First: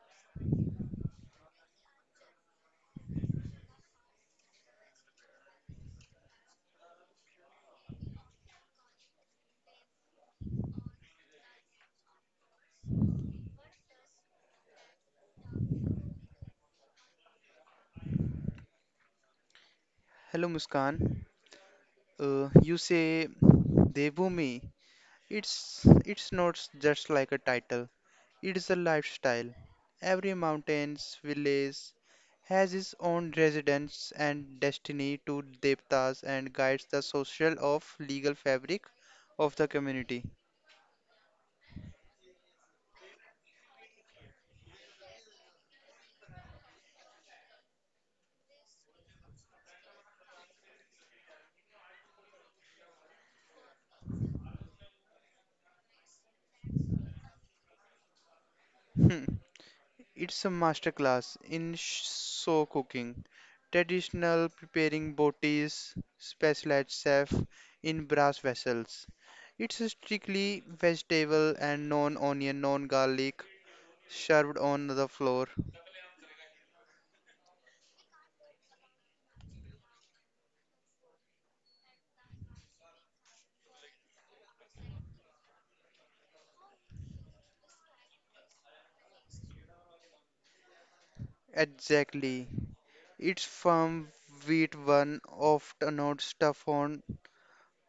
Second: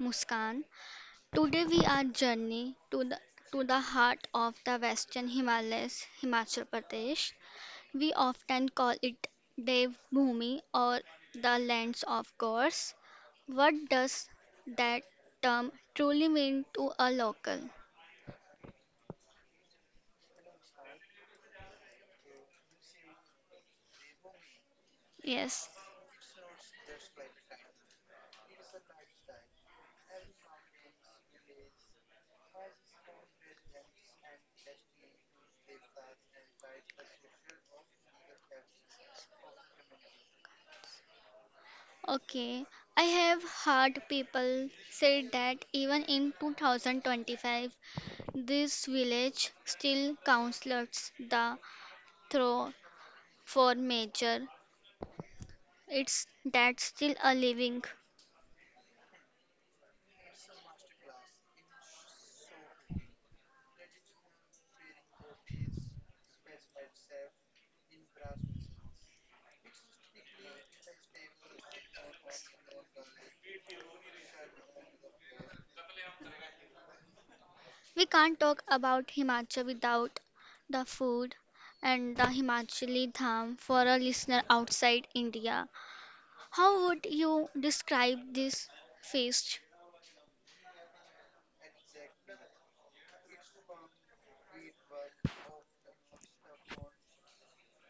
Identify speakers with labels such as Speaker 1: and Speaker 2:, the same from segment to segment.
Speaker 1: Muskan. Today we are journey to the heart of the Western Himalayas, Himachal Pradesh. We often call it Dev Bhumi or the lands of gods. What does that term truly mean to a local?
Speaker 2: Hello Muskan. You say Devbhumi.
Speaker 1: Yes.
Speaker 2: It's it's not just like a title. It is a lifestyle. Every mountains village has its own residence and destiny to devtas and guides the social of legal fabric of the community.
Speaker 1: Okay, I have heard people say that even in 2025, this village still counsels the throw for major. It's that still a living.
Speaker 2: It's a masterclass in show cooking. Traditional preparing botis, specialized chef in brass vessels. It's a strictly vegetable and non-onion, non-garlic, served on the floor.
Speaker 1: We can't talk about Himachal without the food and the Himachali Dham for a listener outside India. How would you describe this feast?
Speaker 2: Exactly. It's firm wheat one, often not stuffed on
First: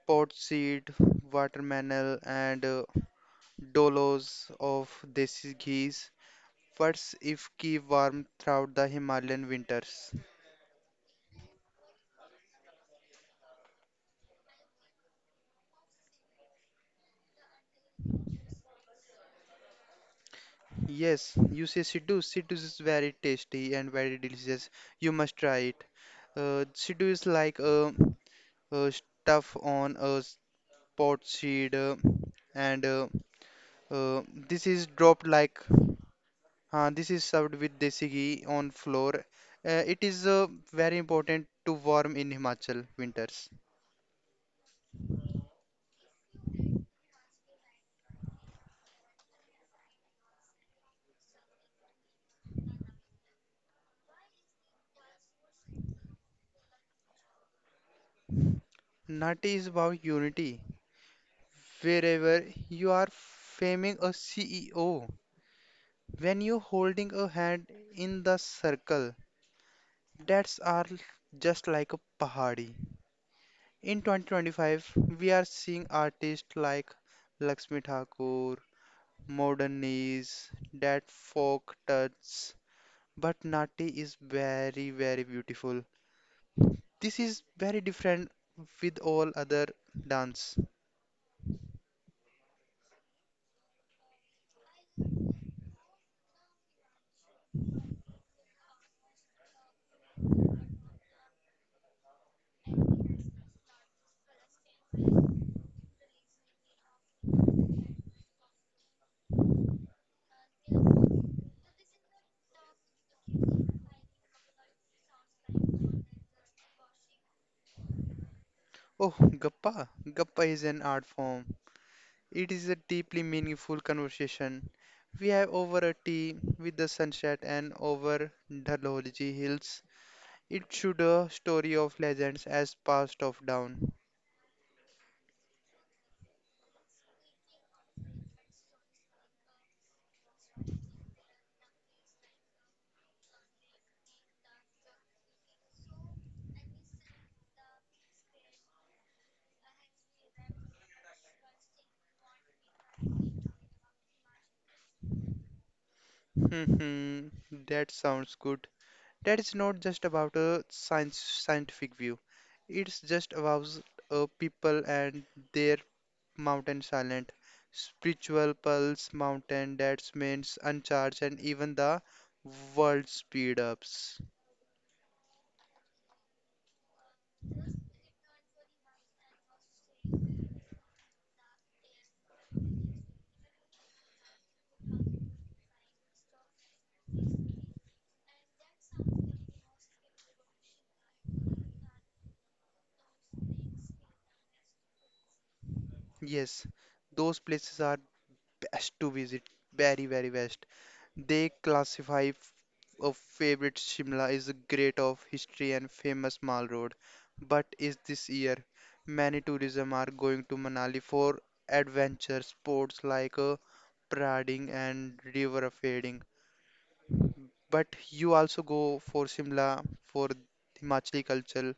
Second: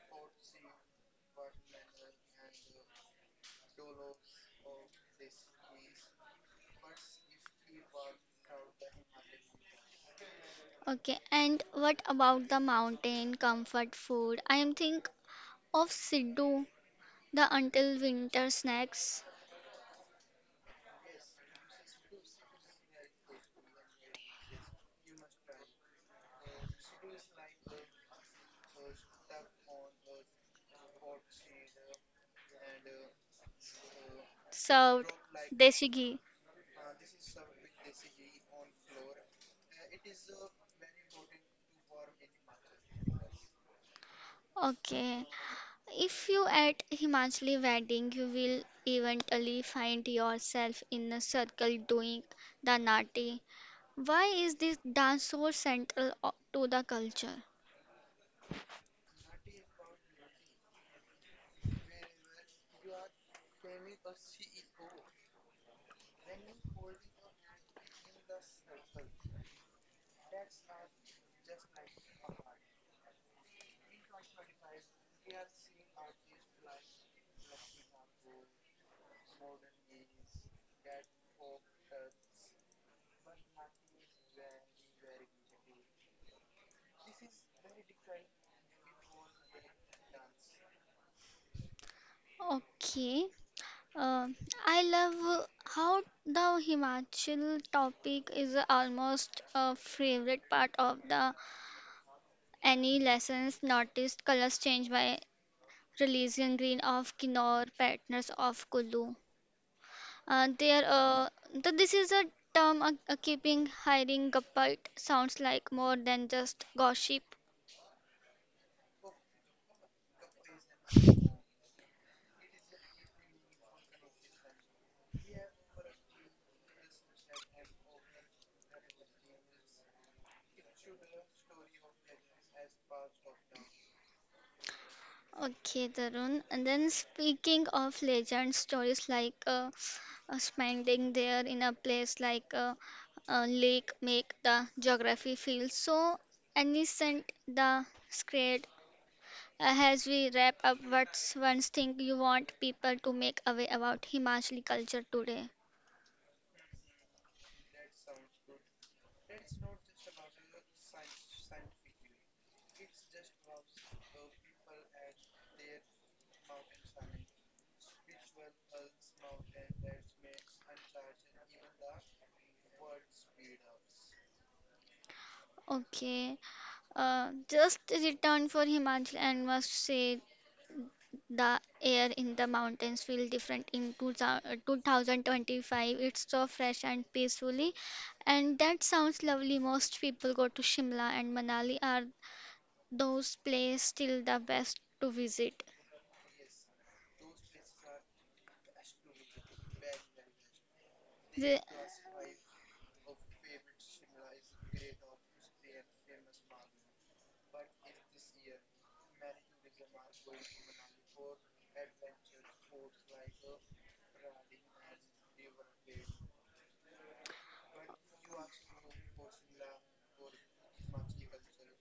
Speaker 2: pot seed, watermelon, and dollars of desi ghee. What's if keep warm throughout the Himalayan winters?
Speaker 1: Okay, and what about the mountain comfort food? I am think of Siddu, the until winter snacks
Speaker 2: Yes, you say Sidhu. Sidhu is very tasty and very delicious. You must try it. Sidhu is like stuff on a pot seed, and uh, this is
Speaker 1: served
Speaker 2: dropped like
Speaker 1: desi ghee.
Speaker 2: this is served with desi ghee on floor. It is very important to warm in Himachal winters.
Speaker 1: Okay, if you at Himachali wedding, you will eventually find yourself in a circle doing the nati. Why is this dance so central to the culture?
Speaker 2: Nati is about unity. Wherever you are faming a CEO, when you're holding a hand in the circle, that's are just like a pahadi. In 2025, we are seeing artists like Lakshmi Thakur, modern knees, that folk touch, but Nati is very, very beautiful. This is very different with all other dance.
Speaker 1: Okay, Uh, I love how the Himachal topic is almost a favorite part of the any lessons. Noticed colors change by releasing green of Kinnor, partners of Kulu. There, this is a term keeping hiring Gappalt sounds like more than just gossip.
Speaker 2: Oh, Gappa. Gappa is an art form. It is a deeply meaningful conversation we have over a tea with the sunset and over the Dhalolji hills. It should a story of legends as passed off down.
Speaker 1: Okay, Tarun. And then speaking of legend stories like spending there in a place like a lake make the geography feel so innocent, the scared. As we wrap up, what's one thing you want people to make away about Himachali culture today?
Speaker 2: Hmm, hmm, that sounds good. That is not just about a science scientific view. It's just about a people and their mountain silent spiritual pulse mountain that means uncharged and even the world speed ups.
Speaker 1: Okay. Just return for Himachal and must say the air in the mountains feel different in 2025. It's so fresh and peacefully, and that sounds lovely. Most people go to Shimla and Manali are those places still the best to visit.
Speaker 2: Yes, those places are best to visit, very, very best. They
Speaker 1: The-
Speaker 2: classify a favorite Shimla is a great of history and famous mall road. But is this year many tourism are going to Manali for adventure sports like parading and river rafting. But you also go for Shimla for Himachali culture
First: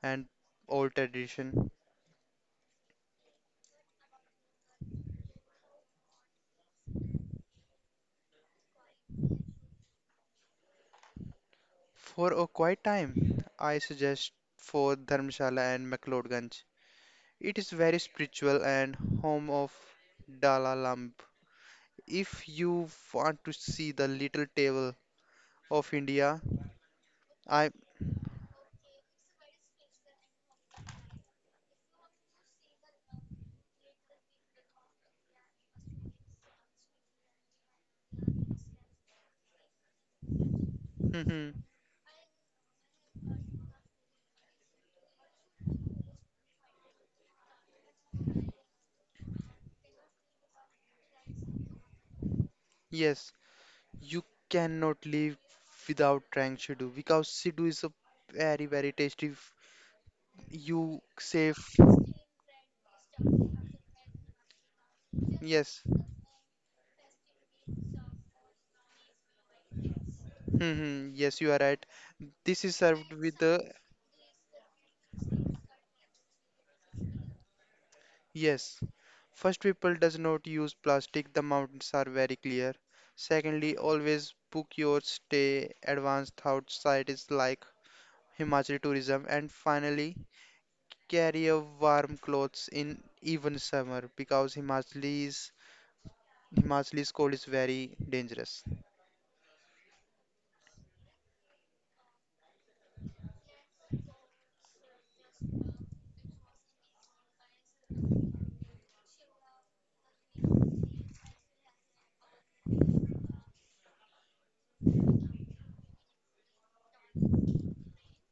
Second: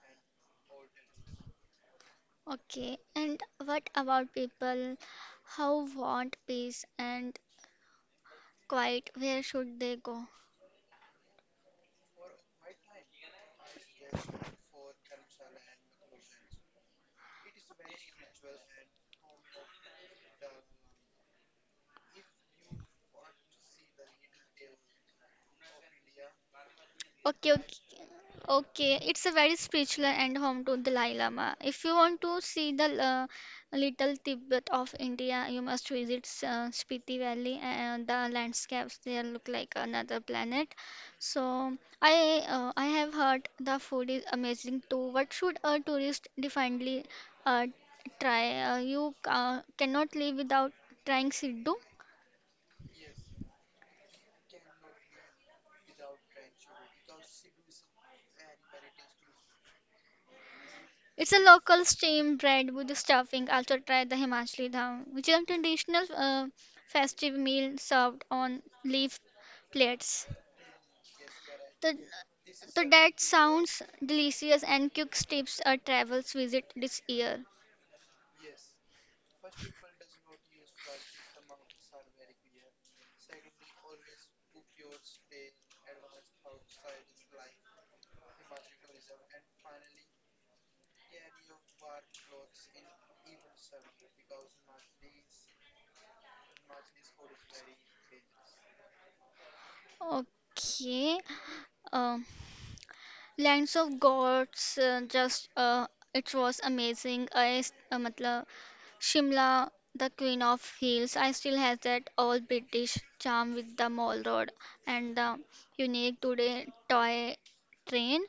Speaker 2: and old tradition.
Speaker 1: Okay, and what about people who want peace and quiet? Where should they go?
Speaker 2: For a quiet time, I suggest for Dharmshala and McLeodganj. It is very spiritual and home of Dalai Lama. If you want to see the little table of India,
Speaker 1: Okay,
Speaker 2: I
Speaker 1: okay, okay. It's a very spiritual and home to Dalai Lama. If you want to see the little Tibet of India, you must visit Spiti Valley, and the landscapes there look like another planet. So I have heard the food is amazing too. What should a tourist definitely uh, try? You cannot live without trying Siddu.
Speaker 2: yes, you cannot live without trying Sidhu because Sidhu is a very very tasty. You
Speaker 1: It's a
Speaker 2: save
Speaker 1: local steamed bread with the stuffing. Also try the Himachali dham, which is a
Speaker 2: yes,
Speaker 1: traditional festive meal served on leaf plates.
Speaker 2: yes, you are right.
Speaker 1: The,
Speaker 2: This is
Speaker 1: the
Speaker 2: served
Speaker 1: that
Speaker 2: with the
Speaker 1: sounds delicious and quick tips are travels visit this year.
Speaker 2: yes. First, people does not use plastic. The mountains are very clear. Secondly, always book your stay advanced outside is like Himachal tourism. And finally, carry a warm clothes in even summer because Himachalis cold is very dangerous.
Speaker 1: Okay. Um Lands lands of gods it was amazing. Amazing I मतलब Shimla, the queen of hills I still has that old british charm with the mall road and the unique today toy train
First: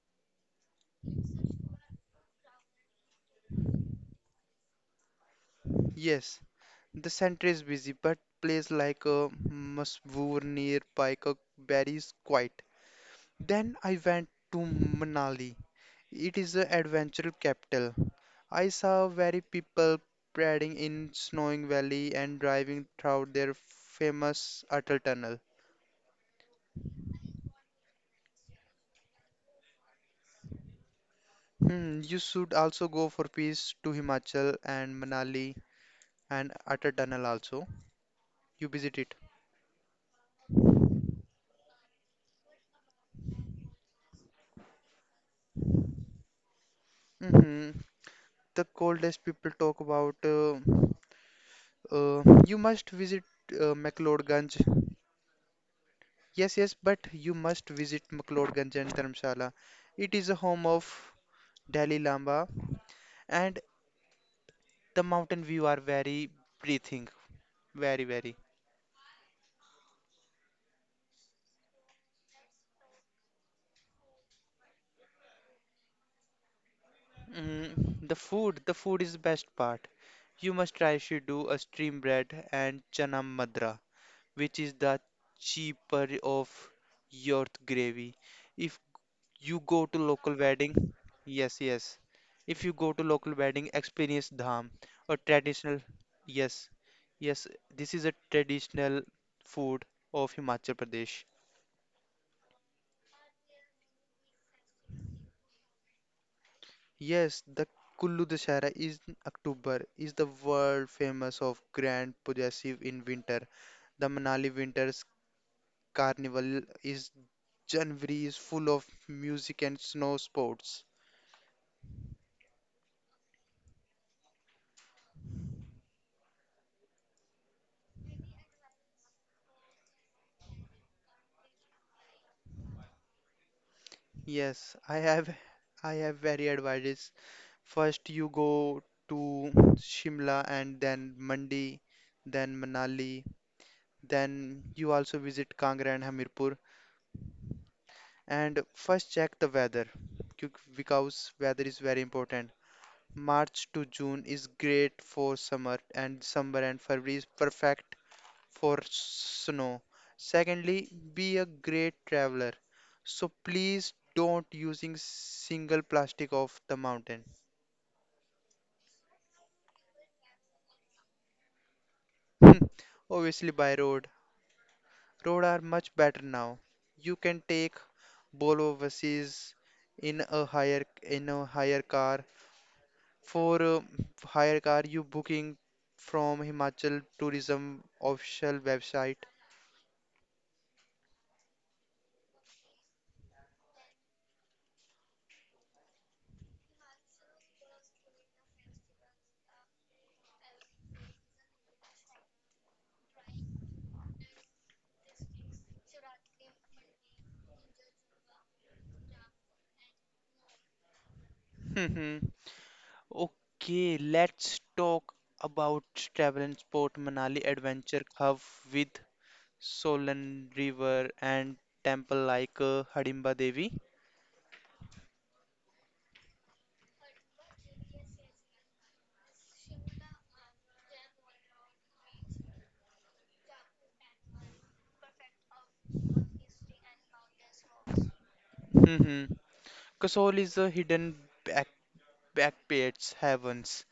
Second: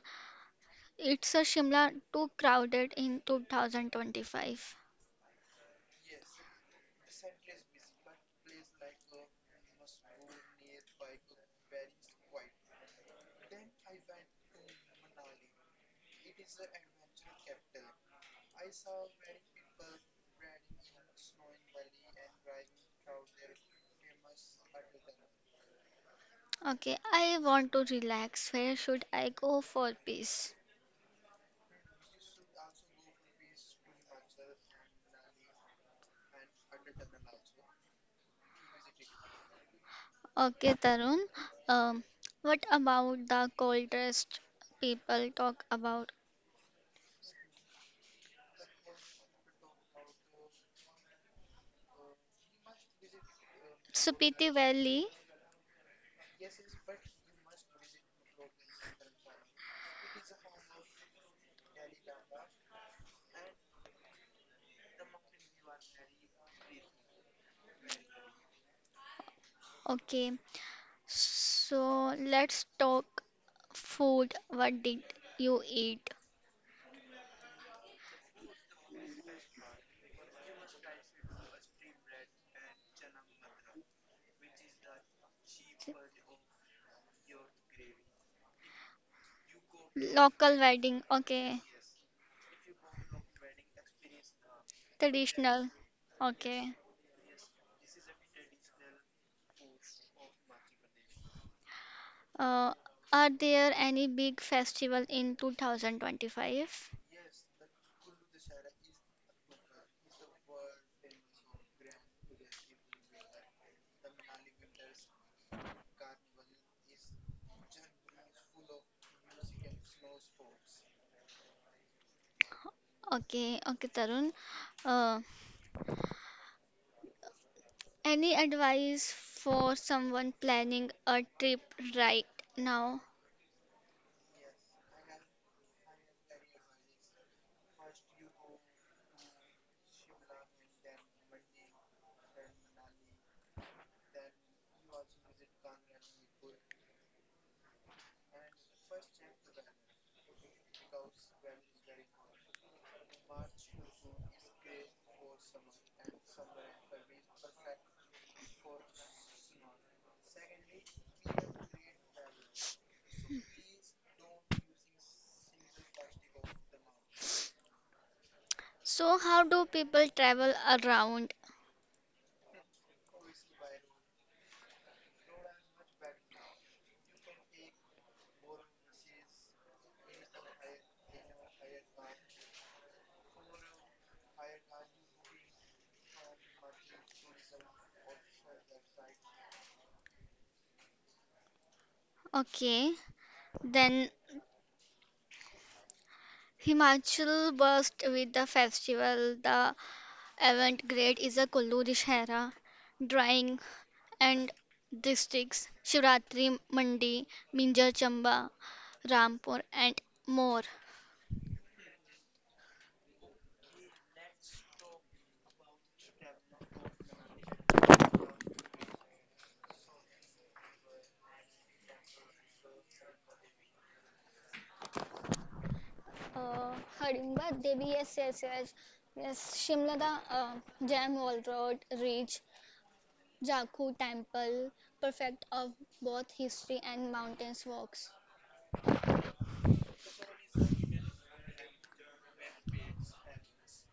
Speaker 1: it's a shimla too crowded in 2025.
Speaker 2: Yes, the center is busy, but place like a Masbur near Paika Berry is quiet. Then I went to Manali. It is the adventure capital. I saw very people parading in snowing valley and driving through their famous Atal Tunnel.
Speaker 1: Okay, I want to relax where should I go for peace.
Speaker 2: Hmm, you should also go for peace to Himachal and Manali and Atal Tunnel also. You visit it.
Speaker 1: Okay, Tarun. um, what about the coldest people talk about
Speaker 2: Hmm, the coldest people talk about. You must visit
Speaker 1: Supiti
Speaker 2: McLeodganj.
Speaker 1: Valley.
Speaker 2: Yes, yes, but you must visit McLeodganj and Dharamshala. It is a home of Dalai Lama, and the mountain view are very breathing, very, very.
Speaker 1: Okay. So let's talk food. What did you eat?
Speaker 2: Mm, the food is the best part. You must try should a stream bread and chana madra, which is the cheaper of your gravy. If you go to local
Speaker 1: Local
Speaker 2: wedding,
Speaker 1: wedding. Okay.
Speaker 2: yes, yes, if you go to local wedding experience dham, a
Speaker 1: Traditional.
Speaker 2: traditional yes,
Speaker 1: Okay.
Speaker 2: yes, this is a traditional food of Himachal Pradesh.
Speaker 1: Uh, are there any big festival in 2025?
Speaker 2: Yes, the Kullu Dashera is in October, is the world famous of grand possessive in winter. The Manali Winters Carnival is January is full of music and snow sports.
Speaker 1: Okay. Okay, Tarun. Uh, any advice for someone planning a trip right now?
Speaker 2: Yes, I have I have very advice. First you go to Shimla and then Mandi, then Manali, then you also visit Kangra and Hamirpur and first check the weather because weather is very important. March to June is great for summer and December and February is perfect for snow. Secondly, be a great traveler. So please don't using single plastic off the mountain.
Speaker 1: So, how do people travel around?
Speaker 2: Hmm, Obviously by road. Road are much better now. You can take Bolo overseas in a higher car. For a higher car, you booking from Himachal Tourism official website.
Speaker 1: Okay, then Himachal burst with the festival. The avant-garde is a Kullu Dussehra, drawing and districts, Shivratri Mandi, Minjar Chamba, Rampur and more.
Speaker 2: Okay, let's talk about travel and sport Manali Adventure Hub with Solan River and temple like Hidimba Devi.
Speaker 1: Uh, Hardimba Devi SSS, yes, Shimla the Jam Wall Road, Reach, Jakhu Temple, perfect of both history and mountains walks.
Speaker 2: Hmm, Kasol is a hidden back backpacks heavens.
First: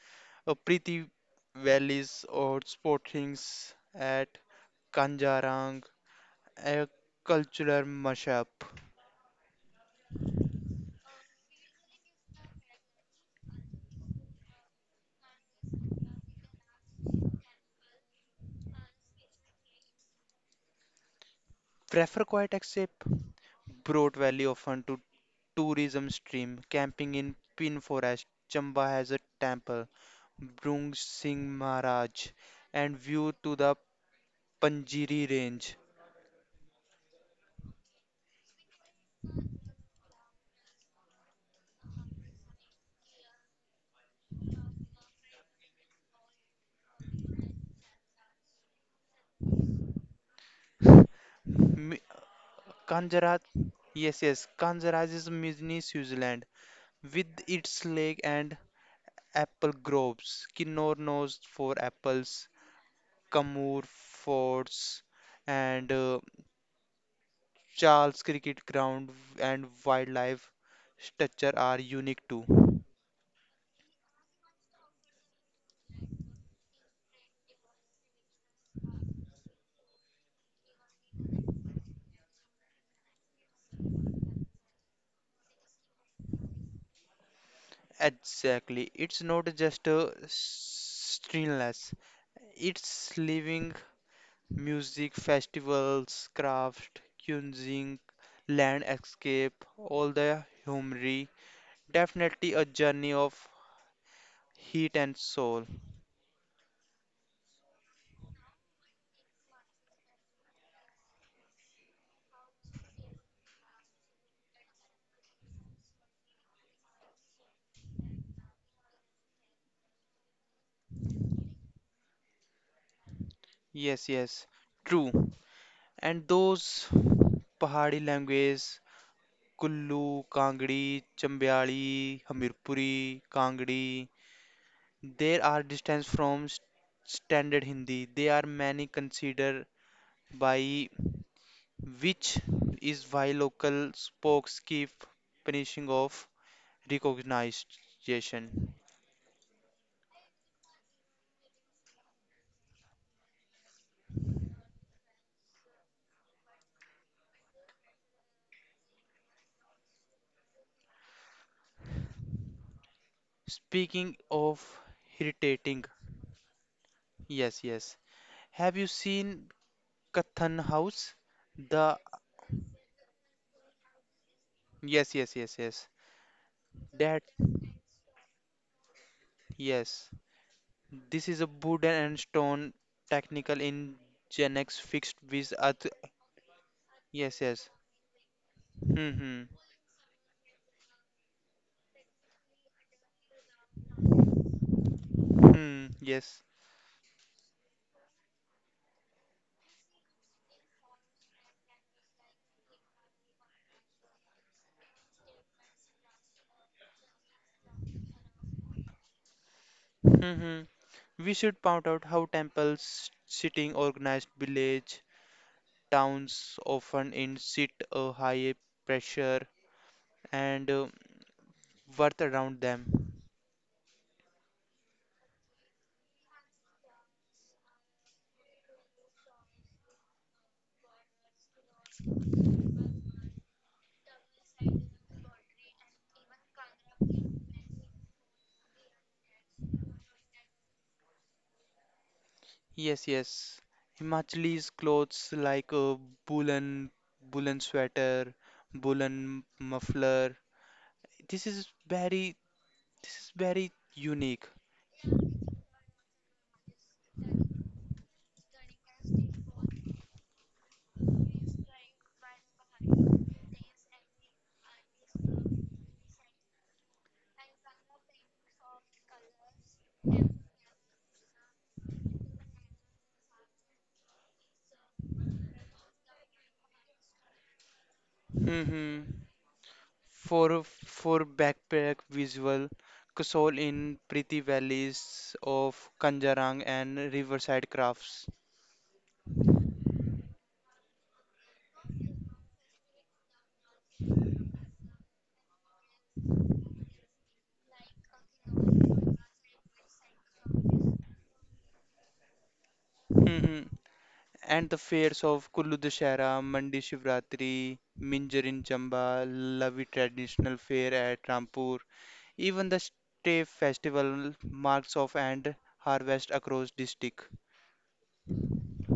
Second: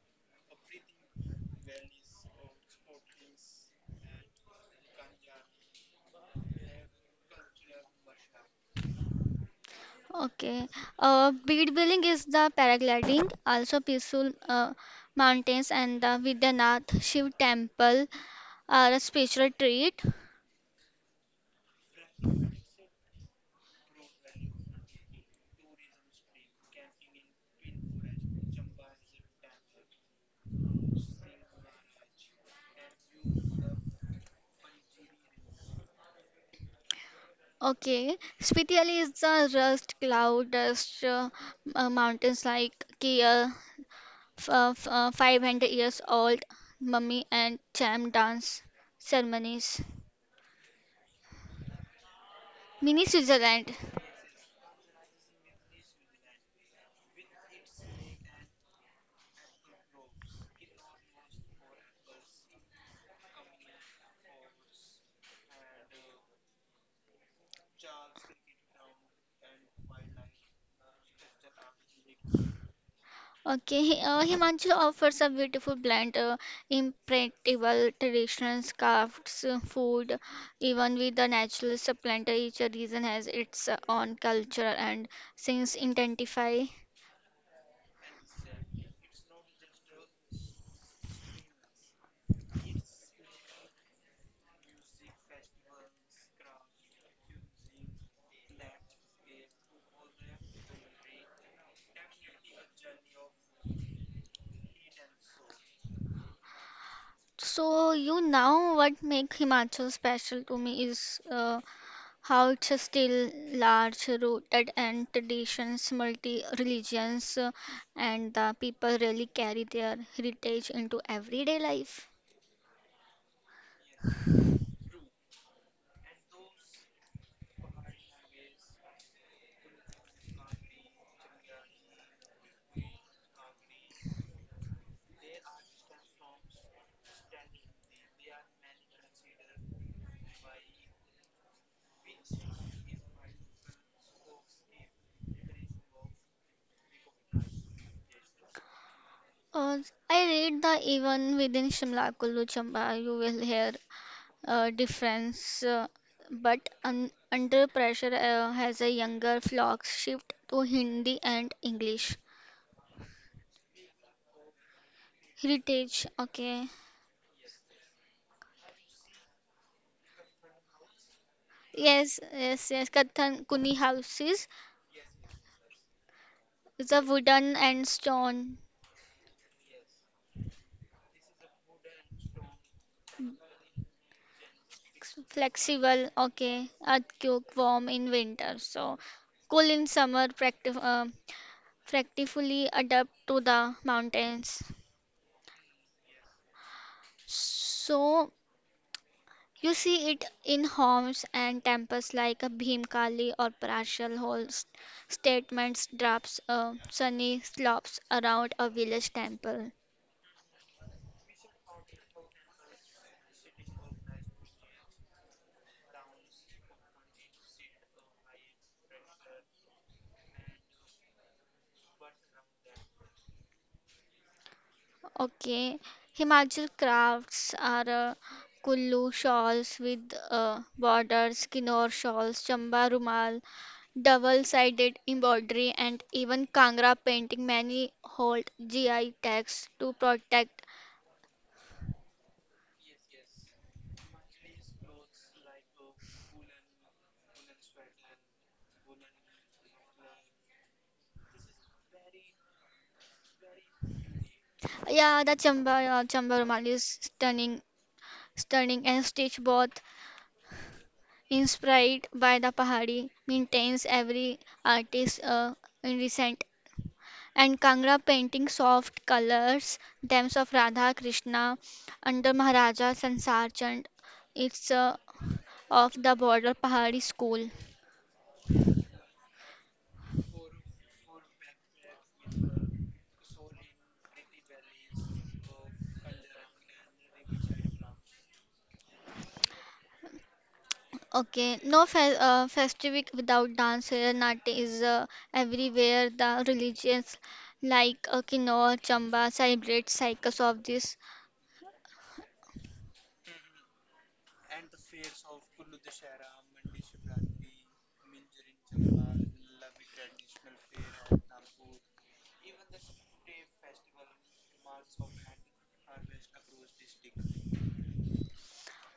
Speaker 2: A pretty valleys or sportings at Kanjarang, a cultural mashup.
Speaker 1: Okay. Bead building is the paragliding, also peaceful mountains and the Vidyanath Shiv temple are a special treat.
Speaker 2: Prefer quiet escape, Broad Valley often to tourism stream, camping in Pin Forest, Chamba has a temple, Brung Singh Maharaj, and view to the Panjiri Range.
Speaker 1: Okay. Spitiali is the rust cloud dust mountains like Kia, 500 years old mummy and cham dance ceremonies.
Speaker 2: Mi-
Speaker 1: Mini
Speaker 2: Kanjaraj,
Speaker 1: Switzerland.
Speaker 2: yes, yes, Kanjaraj is mini Switzerland with its lake and apple groves, Kinnor knows for apples, Kamur forts, and Charles Cricket Ground and wildlife structure are unique too.
Speaker 1: Okay, Himanshu offers a beautiful blend, impractical traditional crafts, food, even with the natural supplant. Each region has its own culture and since intensify.
Speaker 2: Exactly. It's not just a stillness. It's living music, festivals, craft, cuisine, landscape, all the humor. Definitely a journey of heat and soul.
Speaker 1: So you now what make Himachal special to me is how it's still large rooted and traditions, multi-religions, and the people really carry their heritage into everyday life.
Speaker 2: Yes, yes. True. And those Pahari languages, Kullu, Kangri, Chambiali, Hamirpuri, Kangri. There are distance from standard Hindi. They are many considered by which is why local spokes keep punishing of recognition.
Speaker 1: Uh, I read the even within Shimla Kullu Chamba, you will hear difference. But un under pressure has a younger flock shift to Hindi and English.
Speaker 2: Speaking of irritating,
Speaker 1: Heritage, okay.
Speaker 2: yes, yes. Have you seen Kathan House? The
Speaker 1: Yes, yes, yes. Kathan Kuni houses
Speaker 2: yes, yes, yes, yes.
Speaker 1: is a
Speaker 2: That
Speaker 1: wooden and stone,
Speaker 2: yes. This is a wood and stone technical in Gen X fixed with earth.
Speaker 1: flexible, okay.
Speaker 2: Yes,
Speaker 1: Earthquake
Speaker 2: yes.
Speaker 1: warm in winter, so
Speaker 2: Hmm. Hmm.
Speaker 1: cool in summer, practically adapt to the mountains.
Speaker 2: Hmm, yes.
Speaker 1: So you see it in homes and temples like a Bhimkali or partial holds statements drops sunny slopes around a village temple.
Speaker 2: Hmm, we should point out how temples sitting organized village towns often elicit a high pressure and worth around them.
Speaker 1: Okay, Himachal crafts are Kullu shawls with borders, Kinnor shawls, Chamba rumal, double-sided embroidery, and even Kangra painting. Many hold GI tags to protect.
Speaker 2: Yes, yes. Himachalis clothes like a woolen woolen sweater, woolen muffler. This is very, this is very unique.
Speaker 1: Yeah, Chamba Rumal is stunning, and Stitch both inspired by the Pahari maintains every artist in recent and Kangra painting soft colors, themes of Radha Krishna under Maharaja Sansar Chand. It's of the border Pahari school.
Speaker 2: Hmm. For backpack visual, Kasol in pretty valleys of Kanjarang and riverside crafts.
Speaker 1: Okay, no festive without dance. Nati is everywhere. The religions like Kinoa, Chamba celebrate cycles of this.
Speaker 2: Mhm. And the fairs of Kullu Dashera, Mandi Shivratri, Minjar in Chamba, Lavi traditional fair at Rampur. Even the Stay festival marks off and harvest across district.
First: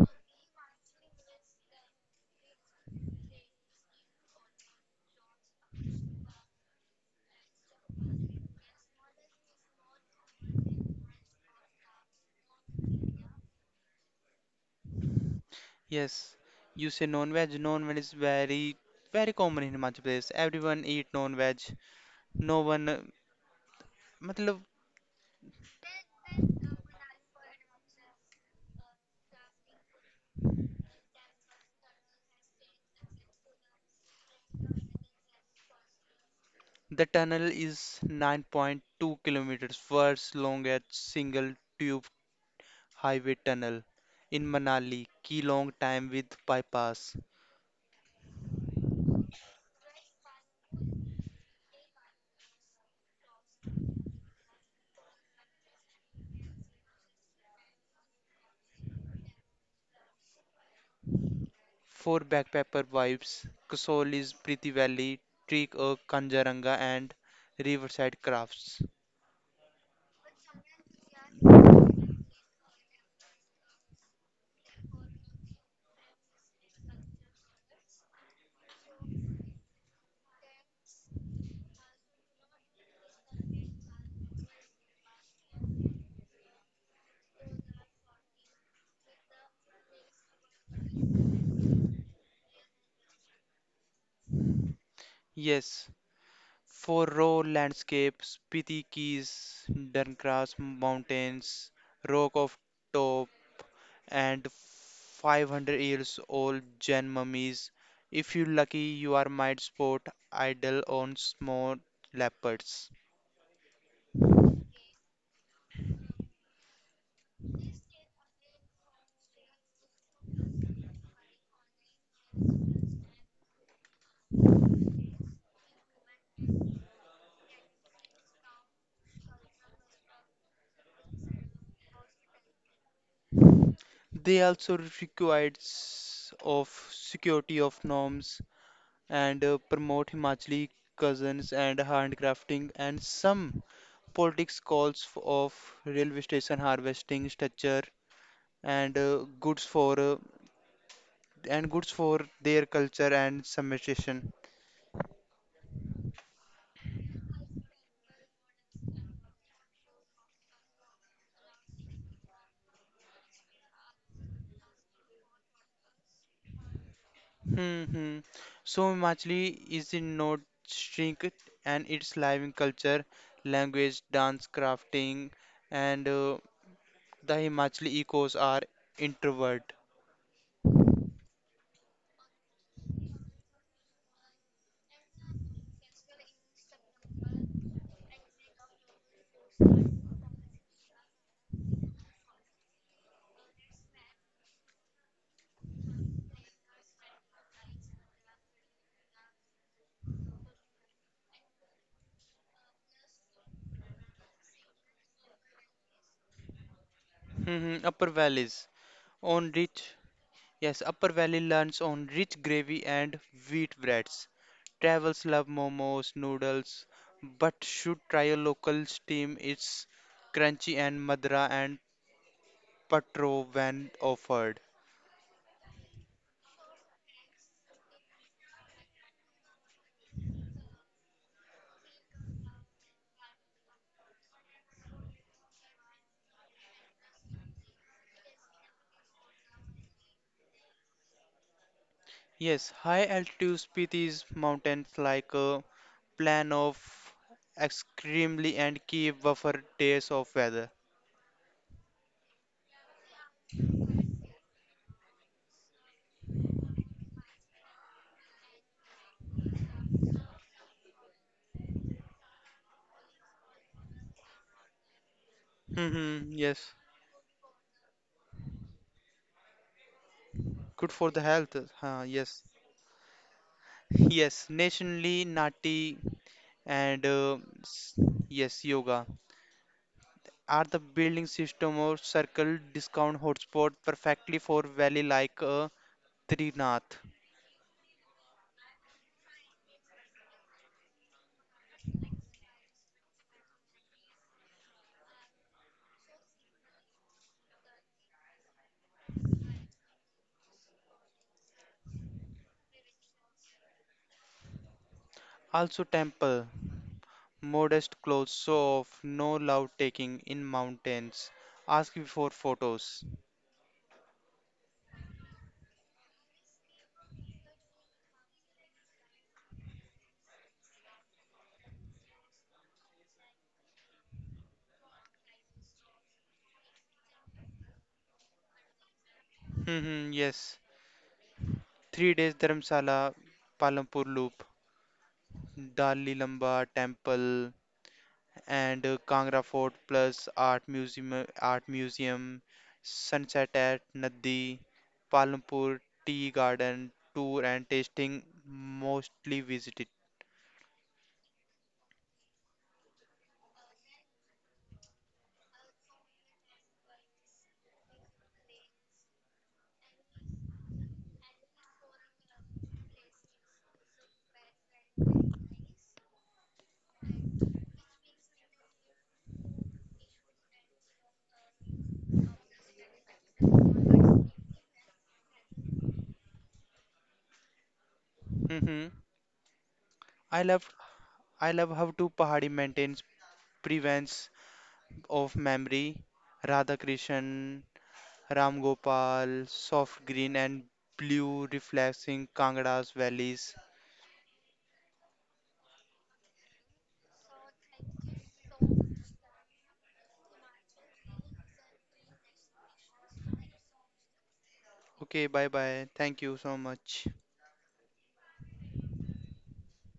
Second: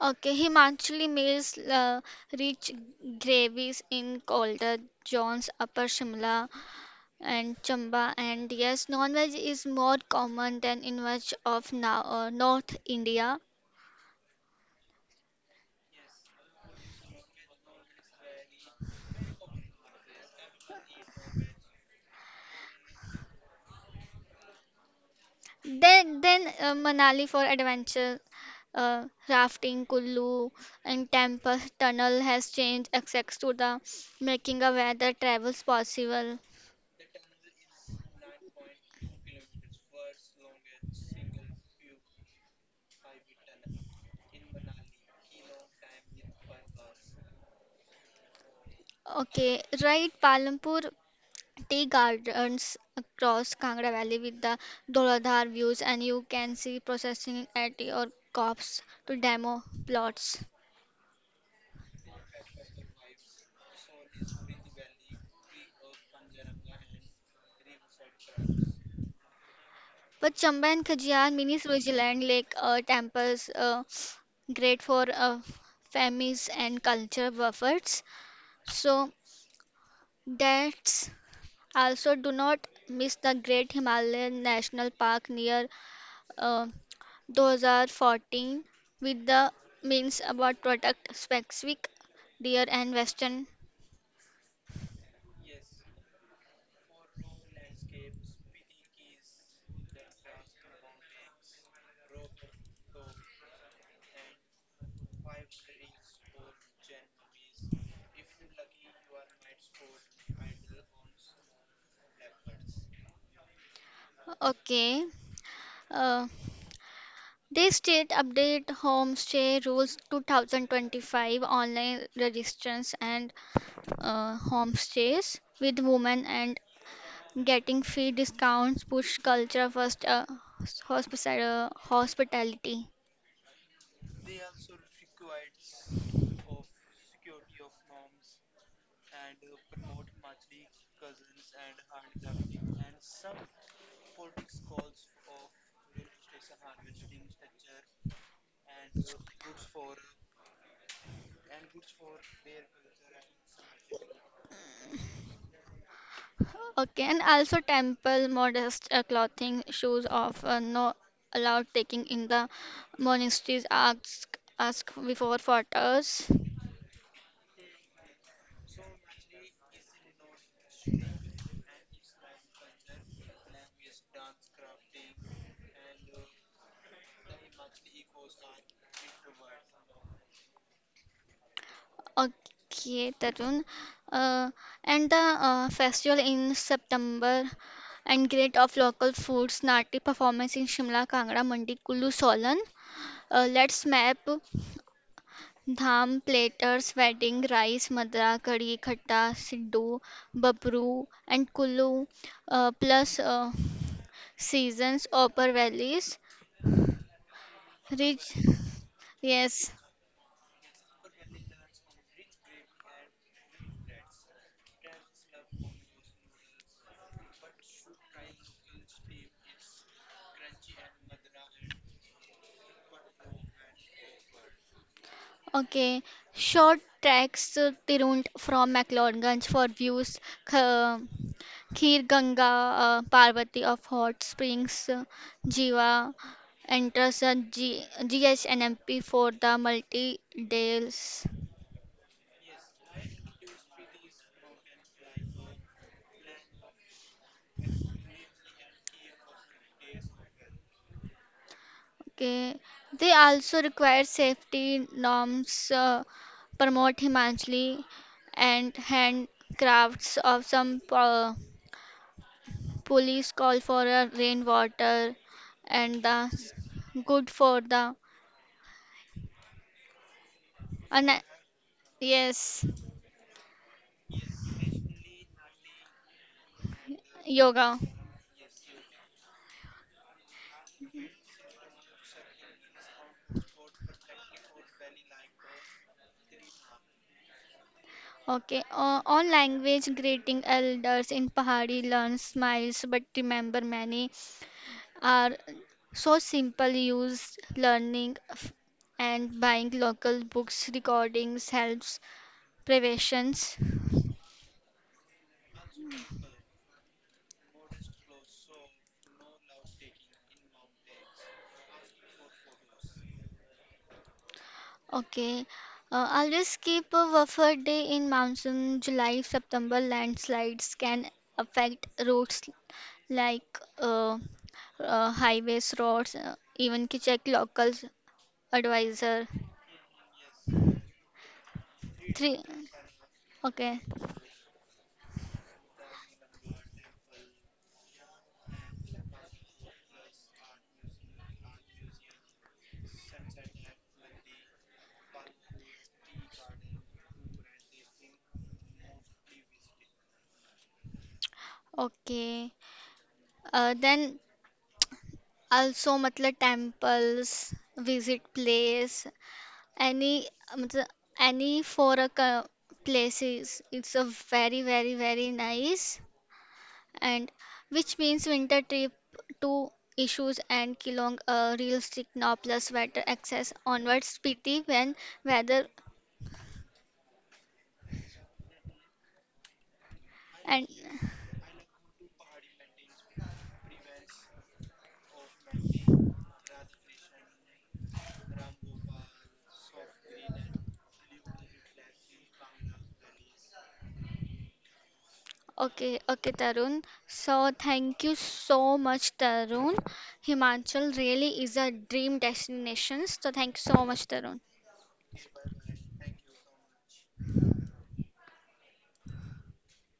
Speaker 1: Okay, Himanchali meals rich gravies in colder zones, Upper Shimla and Chamba. And yes, non-veg is more common than in much of now North India.
Speaker 2: Yes, you say non-veg. Non-veg is very very common in Himachal Pradesh. Everyone eat non-veg. No one मतलब
Speaker 1: Then Manali for adventure, rafting, Kullu, and Tempest Tunnel has changed access to the making a weather travels possible.
Speaker 2: the tunnel is 9.2 kilometers, first longest single tube highway tunnel in Manali, key long time with bypass.
Speaker 1: Okay, right, Palampur Tea Gardens across Kangra Valley with the Doladhar views, and you can see processing at your cops to demo plots.
Speaker 2: For backpacker vibes, Kasol is Priti Valley, Trek of Kanjaranga and Riverside Crafts.
Speaker 1: But Chamba and Khajiyar mini Switzerland Lake temples. Great for families and culture buffets. So that's also do not miss the Great Himalayan National Park near uh, 2014 with the means about product specific deer and western.
Speaker 2: Yes, for raw landscapes, Spiti Keys, Duncross Mountains, Rock of Top, and 500 years old Jain mummies. If you're lucky, you are might spot idol on small leopards.
Speaker 1: Okay. Uh, this state update homestay rules 2025 online registrants and homestays with women and getting free discounts push culture first hospitality.
Speaker 2: They also required of security of norms and promote Himachali cousins and handcrafting and some politics calls of railway station harvesting structure and goods for and goods for their culture and submission.
Speaker 1: Okay, and also temple modest clothing shoes of no allowed taking in the monasteries ask before photos.
Speaker 2: Mm-hmm. So Himachali is in not shrink and its living culture, language, dance, crafting, and the Himachali ecos are introvert.
Speaker 1: Okay, Tarun. Uh, and the festival in September and great of local foods, Nati performance in Shimla, Kangra, Mandi, Kulu, Solan. Let's map. Dham platters wedding rice madra kadi khatta siddu babru and kullu plus seasons upper valleys
Speaker 2: Mm-hmm. Upper
Speaker 1: rich.
Speaker 2: valleys on
Speaker 1: Yes,
Speaker 2: rich, yes, Upper Valley learns on rich gravy and wheat breads. Travels love momos, noodles, but should try a local steam. It's crunchy and madra and patro when offered.
Speaker 1: okay, short tracks to tirunt from mcleodganj for views, Kh- khir ganga, parvati of hot springs, jiva enters a gsnmp for the multi dales.
Speaker 2: Yes, high altitude species mountains like a plan of extremely and keep buffer days of weather.
Speaker 1: Okay. They also require safety norms, promote humanly and handcrafts of some police call for a rainwater and the
Speaker 2: Hmm, yes,
Speaker 1: good for the.
Speaker 2: good
Speaker 1: And
Speaker 2: for the health. Huh, yes,
Speaker 1: yes
Speaker 2: yes, nationally nati and
Speaker 1: yoga.
Speaker 2: s- yes, yoga are the building system or circle discount hotspot perfectly for valley like Trinath.
Speaker 1: Okay, on language greeting elders in pahari learn smiles but remember many are so simple used learning and buying local books recordings helps preventions.
Speaker 2: Also temple. Modest clothes show off, no love taking in mountains. Ask before photos.
Speaker 1: Okay, always keep a buffer day in monsoon july september landslides can affect roads like highways roads even ki check local advisor
Speaker 2: Hmm, hmm, yes. 3 days
Speaker 1: three.
Speaker 2: Dharamsala,
Speaker 1: Okay,
Speaker 2: Palampur Loop, Dali Lamba Temple, and Kangra Fort plus Art Museum, Art Museum, Sunset at Nadi, Palampur Tea Garden tour and tasting mostly visited.
Speaker 1: okay then also मतलब temples visit place. Any, um, the- any four places. It's a very, very, very nice, and which means winter trip to issues and Kilong, a real strict now plus better access onwards PT when weather
Speaker 2: Hmm, hmm. I
Speaker 1: and
Speaker 2: love I love how two Pahadi mountains prevents of memory Radhakrishnan, Ram Gopal, soft green and blue reflecting Kangada's valleys.
Speaker 1: okay, okay, Tarun. So thank you so much, Tarun. Himachal really is a dream destination. So thank you so much, Tarun.
Speaker 2: Okay, bye bye. Thank you so much.